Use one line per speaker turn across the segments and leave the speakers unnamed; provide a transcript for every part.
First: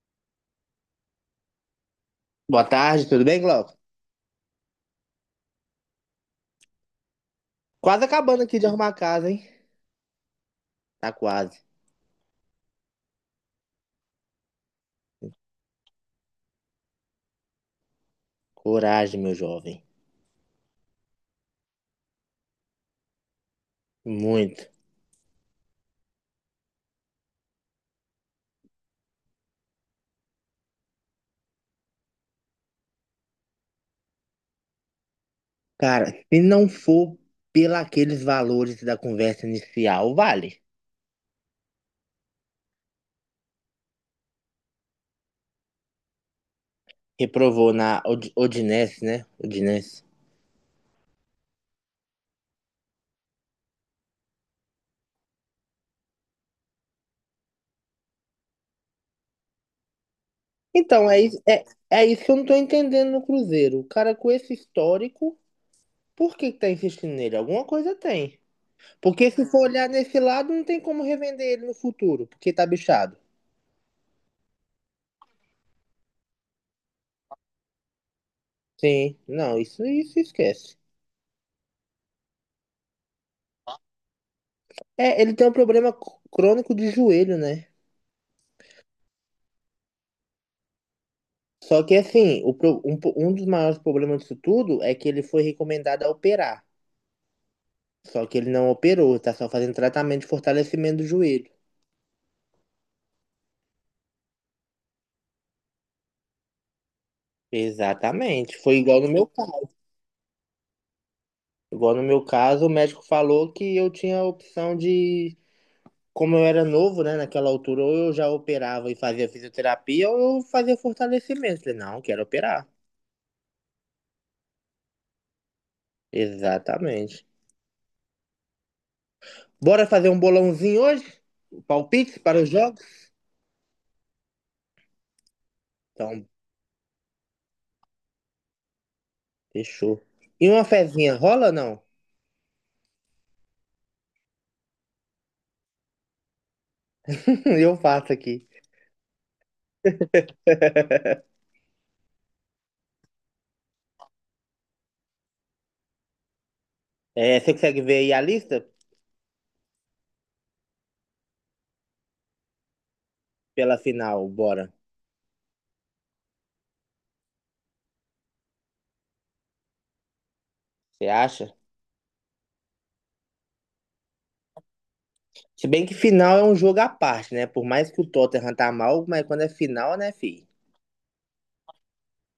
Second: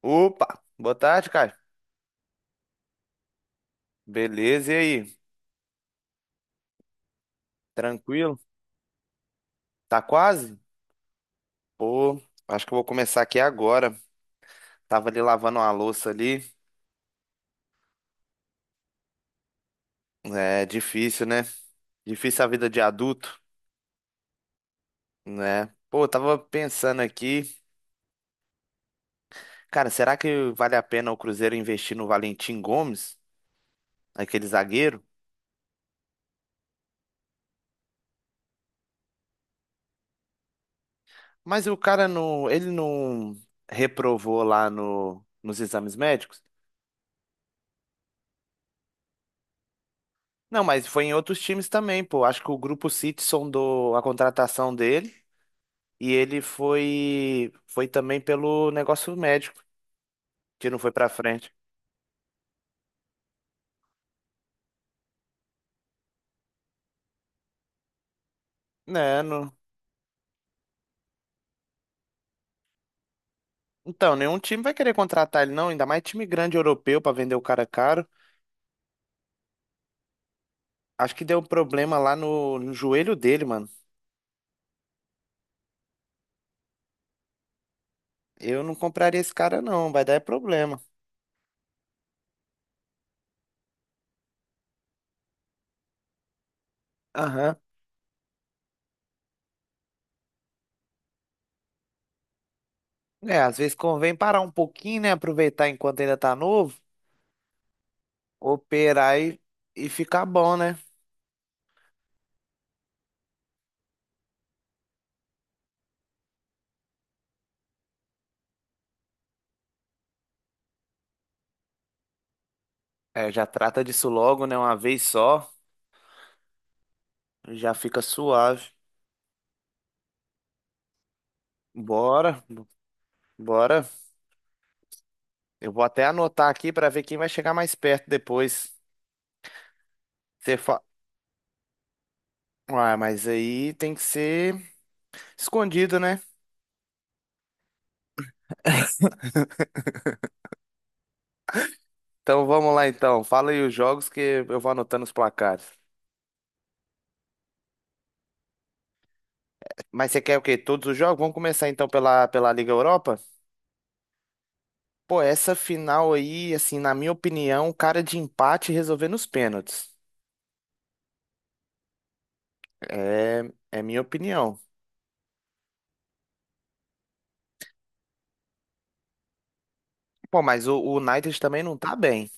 Opa, boa tarde, Caio.
Boa tarde, tudo bem, Glauco?
Beleza, e aí?
Quase
Tranquilo?
acabando aqui de arrumar a casa, hein?
Tá quase?
Tá quase.
Pô, acho que eu vou começar aqui agora. Tava ali lavando uma louça ali.
Coragem, meu jovem.
É difícil, né? Difícil a vida de adulto,
Muito.
né? Pô, eu tava pensando aqui, cara, será que vale a pena o Cruzeiro investir no Valentim Gomes, aquele zagueiro?
Cara, se não for pelaqueles valores da conversa inicial, vale.
Mas o cara não, ele não reprovou lá nos exames médicos?
Reprovou na Odinese, né? Odinese.
Não, mas foi em outros times também, pô. Acho que o Grupo City sondou a contratação dele. E ele foi também pelo negócio médico, que não foi pra
Então,
frente.
é isso que eu não tô entendendo no Cruzeiro. O cara com esse histórico, por que que tá insistindo nele? Alguma coisa tem.
Né,
Porque se
não.
for olhar nesse lado, não tem como revender ele no futuro, porque tá bichado.
Então, nenhum time vai querer contratar ele, não, ainda mais time grande europeu pra vender o cara caro.
Sim, não, isso esquece.
Acho que deu problema lá no joelho dele, mano.
É, ele tem um problema crônico de joelho, né?
Eu não compraria esse cara, não, vai dar é problema.
Só que assim, o pro- um, po- um dos maiores problemas disso tudo é que ele foi recomendado a operar.
Aham.
Só que ele não operou, tá só fazendo tratamento de fortalecimento do joelho.
É, às vezes convém parar um pouquinho, né? Aproveitar enquanto ainda tá novo,
Exatamente. Foi igual no
operar
meu caso.
e ficar bom, né?
Igual no meu caso, o médico falou que eu tinha a opção de, como eu era novo, né, naquela altura, ou eu já operava e fazia fisioterapia, ou eu fazia fortalecimento. Falei, não, quero operar.
É, já trata disso logo, né? Uma vez só,
Exatamente.
já fica suave.
Bora fazer um bolãozinho hoje? Palpites para
Bora,
os jogos?
bora. Eu vou até
Então,
anotar aqui pra ver quem vai chegar mais perto depois.
fechou. E
Você
uma
fa...
fezinha rola não?
Ah, mas aí tem que ser escondido, né?
Eu faço aqui.
Então vamos lá então. Fala aí os jogos que eu vou anotando os placares.
É, você consegue ver aí a lista
Mas você quer o quê? Todos os jogos? Vamos começar então pela Liga Europa?
pela final, bora.
Pô, essa final aí, assim, na minha opinião, cara de empate resolvendo os pênaltis.
Você acha?
É, é minha opinião.
Se bem que final é um jogo à parte, né? Por mais que o Tottenham tá mal, mas quando é final, né,
Pô,
filho.
mas o United também não tá bem.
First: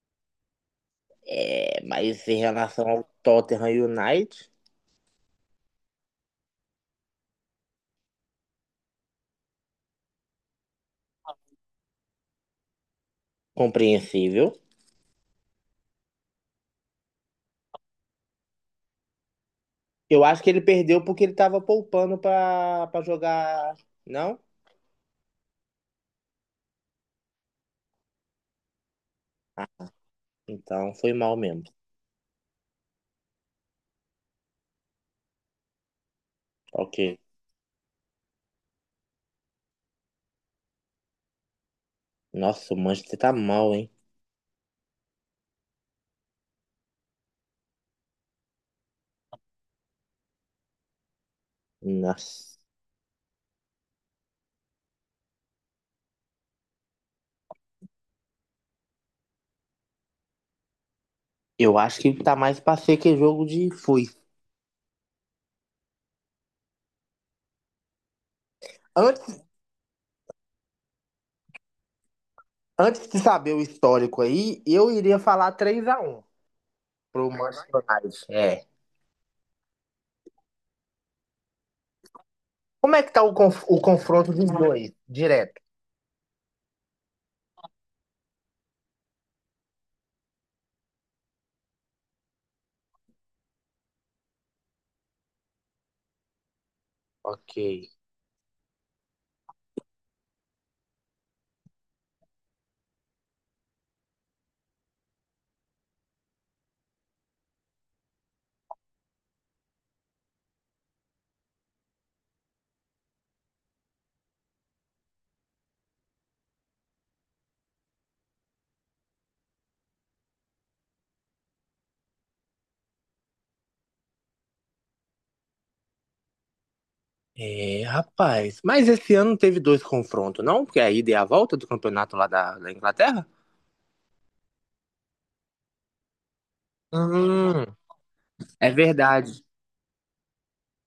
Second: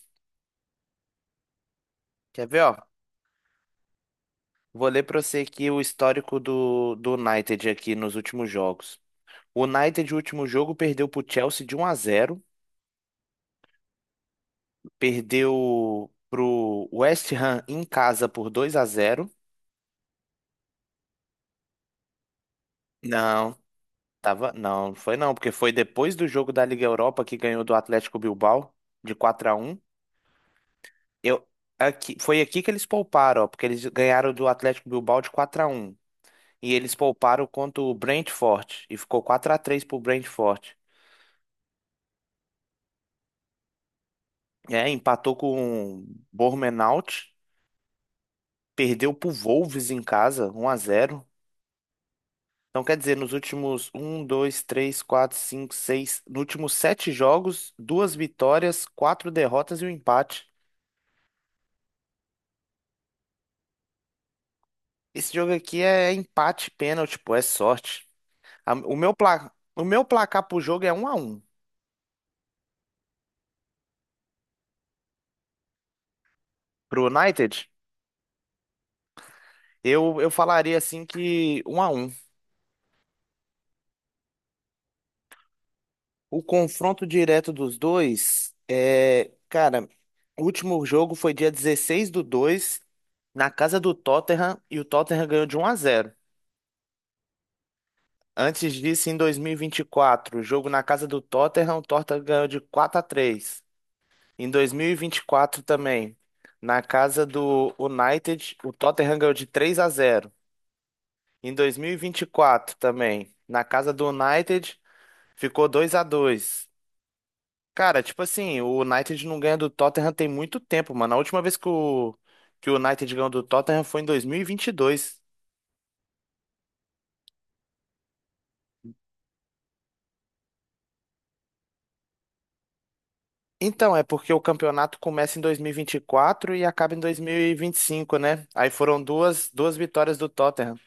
É, mas em
Quer ver,
relação
ó?
ao Tottenham United,
Vou ler pra você aqui o histórico do United aqui nos últimos jogos. O United, o último jogo, perdeu pro Chelsea de um a zero,
compreensível.
perdeu pro West Ham em casa por 2 a zero.
Eu acho que ele perdeu porque ele tava poupando pra
Não,
jogar. Não?
tava, não, não foi não, porque foi depois do jogo da Liga Europa que ganhou do Atlético Bilbao de 4 a
Ah,
um.
então foi mal
Eu
mesmo.
aqui, foi aqui que eles pouparam, ó, porque eles ganharam do Atlético Bilbao de 4 a um e eles
Ok.
pouparam contra o Brentford e ficou 4 a 3 pro Brentford.
Nossa, o Manchester tá mal, hein?
É, empatou com o Bournemouth, perdeu pro Wolves em casa, um a zero.
Nossa.
Então, quer dizer, nos últimos um, dois, três, quatro, cinco, seis, nos últimos sete jogos, duas vitórias, quatro derrotas e um empate.
Eu acho que tá mais pra ser que jogo de foice.
Esse jogo aqui é empate, pênalti, pô, é sorte. A- O meu,
Antes,
pla- o meu placar pro jogo é um a 1.
antes de saber o histórico aí, eu iria falar 3 a 1
Pro
pro
United,
Manchester United. É.
eu falaria assim que um a um.
Como é que tá o confronto dos dois, direto?
O confronto direto dos dois é, cara, o último jogo foi dia 16/2 na casa do Tottenham e o Tottenham ganhou de um a zero.
Ok.
Antes disso, em dois mil e vinte e quatro, jogo na casa do Tottenham, o Tottenham ganhou de 4 a 3. Em dois mil e vinte e quatro também, na casa do United, o Tottenham ganhou de 3 a zero. Em dois mil e vinte e quatro também, na casa do United, ficou 2 a 2. Cara, tipo assim, o United não ganha do Tottenham tem muito tempo, mano. A última vez que que o United ganhou do Tottenham foi em dois mil e vinte e dois.
É, rapaz. Mas esse ano não teve dois confrontos, não? Porque a ida e a volta do campeonato da Inglaterra?
Então, é porque o campeonato começa em dois mil e vinte e quatro e acaba em dois mil e
Hum,
vinte e cinco, né? Aí
é
foram
verdade.
duas vitórias do Tottenham.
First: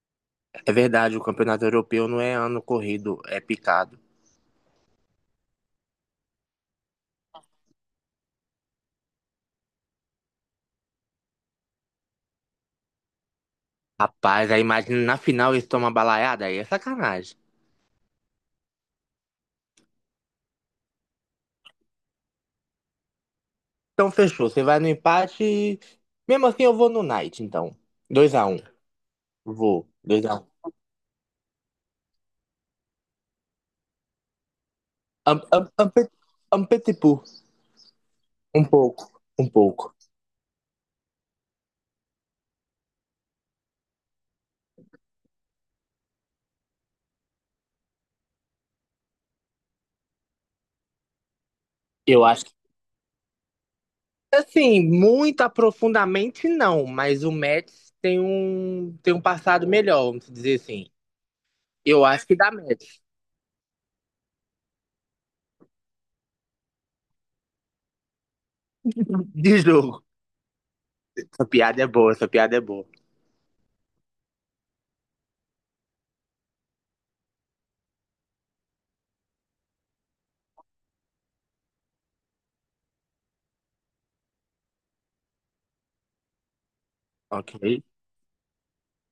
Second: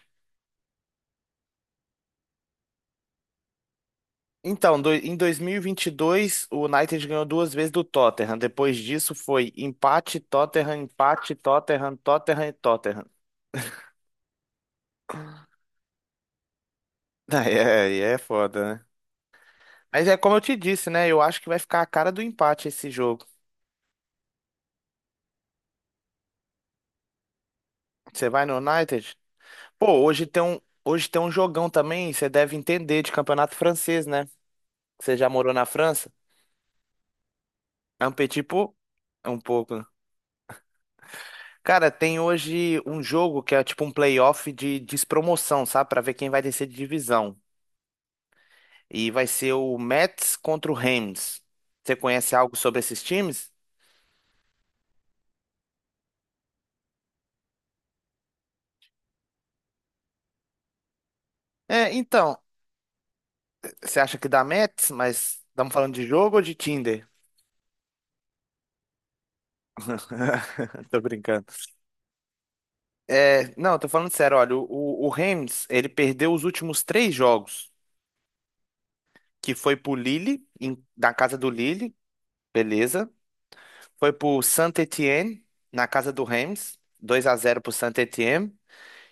É verdade, o campeonato europeu não é ano corrido, é picado.
Então, em 2022, o United ganhou duas vezes do Tottenham. Depois disso foi empate, Tottenham, Tottenham e Tottenham.
Rapaz, aí imagina na final eles tomam uma balaiada, aí é sacanagem.
Aí é foda, né? Mas é como eu te disse, né? Eu acho que vai ficar a cara do empate esse jogo.
Então fechou. Você vai no empate. Mesmo assim, eu vou no Knight, então.
Você
Dois
vai
a
no
um.
United?
Vou.
Pô,
2x1.
hoje tem um jogão também, você deve entender de campeonato francês, né? Você já
Um,
morou na
um, um, pe-
França?
Um petipu.
É um petit
Um
peu?
pouco.
É um
Um
pouco, né?
pouco.
Cara, tem hoje um jogo que é tipo um playoff de despromoção, sabe? Pra ver quem vai descer de divisão. E vai ser o Mets contra o Rams. Você
Eu
conhece
acho que.
algo sobre esses times?
Assim, muito aprofundamente não, mas o Mets tem um passado melhor, vamos dizer assim.
É,
Eu acho que
então,
dá Mets.
você acha que dá Mets, mas estamos falando de jogo ou de Tinder?
De jogo.
Tô brincando.
Essa piada é boa, essa piada é boa.
É, não, tô falando sério, olha, o Rams, ele perdeu os últimos três jogos, que foi pro Lille, na casa do Lille, beleza? Foi pro Saint-Étienne, na casa do Reims, 2 a 0 pro
Ok.
Saint-Étienne.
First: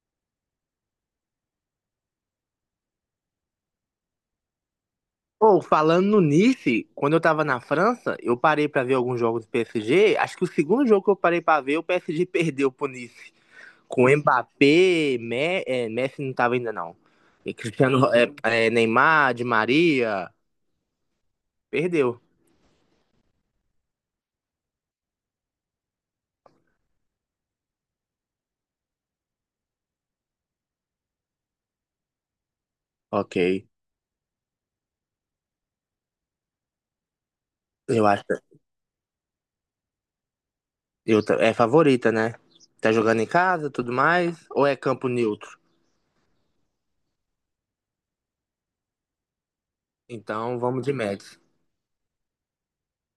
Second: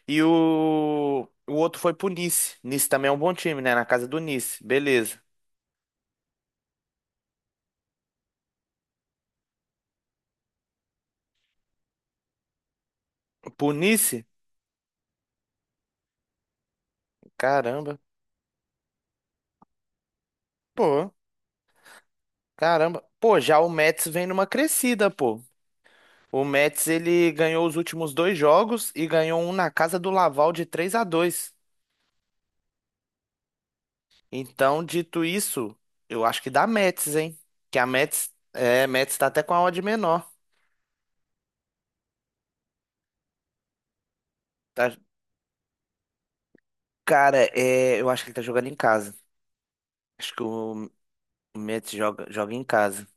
E o outro foi pro Nice. Nice também é um bom time, né? Na casa do Nice. Beleza.
Pô, falando no Nice, quando eu tava na França, eu parei pra ver alguns jogos do PSG. Acho que o segundo jogo que eu parei pra ver, o PSG perdeu pro Nice.
Pro
Com
Nice?
Mbappé, Messi não tava ainda não. E
Caramba.
Cristiano, Neymar, Di Maria,
Pô,
perdeu.
caramba. Pô, já o Metz vem numa crescida, pô. O Metz, ele ganhou os últimos dois jogos e ganhou um na casa do Laval de 3 a 2.
Ok.
Então, dito isso, eu acho que dá Metz, hein? Que a
Eu acho.
Metz, é, Metz tá até com a odd menor.
É favorita, né? Tá jogando em casa, tudo mais, ou é
Tá,
campo neutro?
cara, é, eu acho que ele tá jogando em casa. Acho que
Então vamos
o
de Mets.
Mets joga em casa.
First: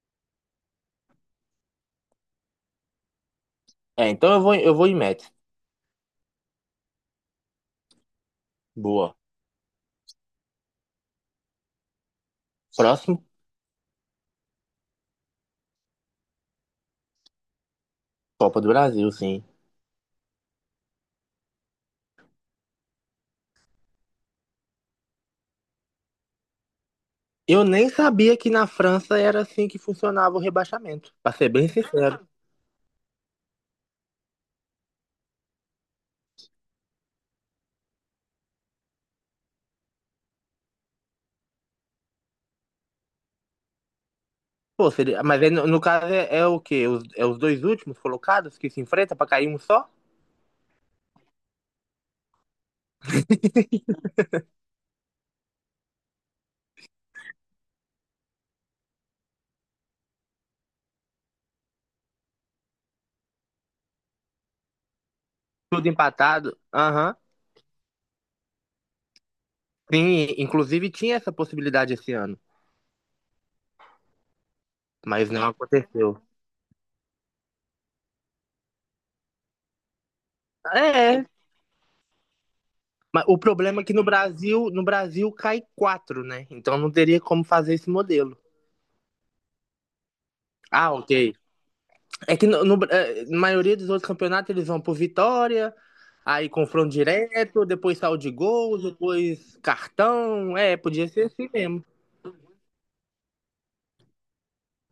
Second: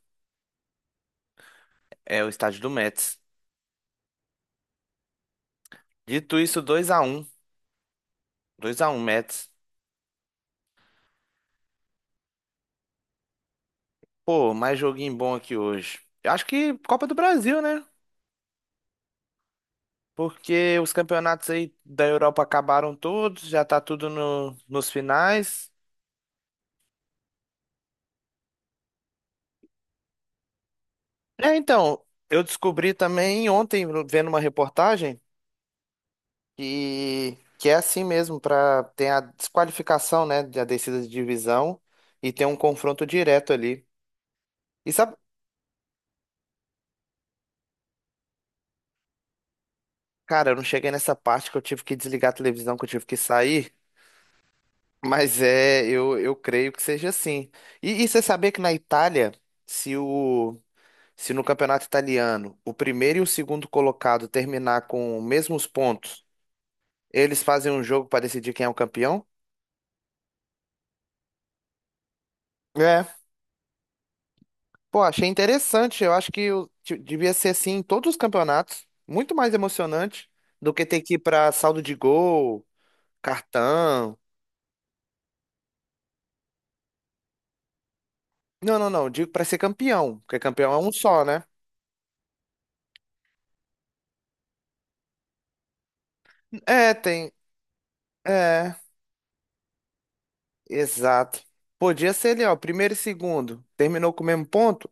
É o estádio do Mets.
É, então eu vou em Mets.
Dito isso, 2x1. 2x1,
Boa.
Mets.
Próximo,
Pô, mais joguinho bom aqui hoje. Eu acho que Copa do Brasil, né?
Copa do Brasil, sim.
Porque os campeonatos aí da Europa acabaram todos, já tá tudo nos finais.
Eu nem sabia que na França era assim que funcionava o rebaixamento, pra ser
É,
bem
então,
sincero.
eu descobri também ontem, vendo uma reportagem. E que é assim mesmo, para tem a desqualificação, né, da descida de divisão e tem um confronto direto ali.
Pô,
E sabe,
seria... Mas aí, no caso é, é o quê? Os, é os dois últimos colocados que se enfrentam pra cair um só?
cara, eu não cheguei nessa parte que eu tive que desligar a televisão, que eu tive que sair, mas é, eu creio que seja assim. E você sabia que na Itália, se o se no campeonato italiano o primeiro e o segundo colocado terminar com os mesmos
Tudo
pontos,
empatado. Aham.
eles fazem um jogo para decidir quem é o campeão?
Sim, inclusive tinha essa possibilidade esse ano,
É. Pô, achei
mas não
interessante. Eu
aconteceu.
acho que devia ser assim em todos os campeonatos. Muito mais emocionante do que ter que ir
É,
pra saldo de gol,
mas o problema é que no
cartão.
Brasil, no Brasil cai quatro, né? Então não teria como fazer esse modelo.
Não, não, não. Digo pra ser campeão, porque campeão é um
Ah,
só,
ok.
né?
É que é, na maioria dos outros campeonatos eles vão por vitória, aí confronto
É, tem.
direto, depois saldo de
É,
gols, depois cartão. É, podia ser
exato.
assim mesmo.
Podia ser ali, ó, primeiro e segundo. Terminou com o mesmo ponto?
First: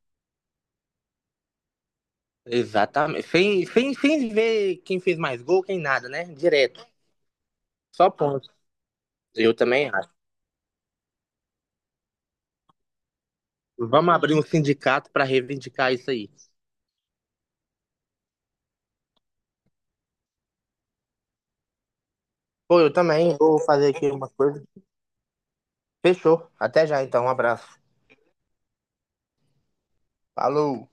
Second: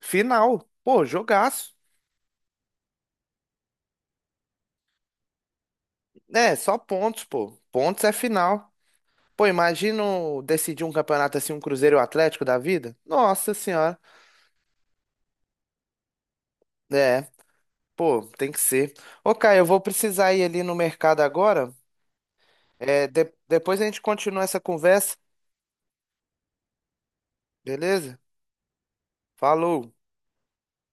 Final. Pô, jogaço.
Exatamente. Sem ver quem fez mais gol, quem nada, né?
É, só
Direto.
pontos, pô. Pontos
Só
é
ponto.
final. Pô,
Eu também
imagina
acho.
decidir um campeonato assim, um Cruzeiro e o Atlético da vida? Nossa Senhora.
Vamos abrir um sindicato para reivindicar isso aí.
É. Pô, tem que ser. Ô, Caio, eu vou precisar ir ali no mercado agora.
Pô, eu
É,
também vou
depois a
fazer
gente
aqui uma
continua essa
coisa.
conversa,
Fechou. Até já então. Um abraço.
beleza? Falou.
Falou.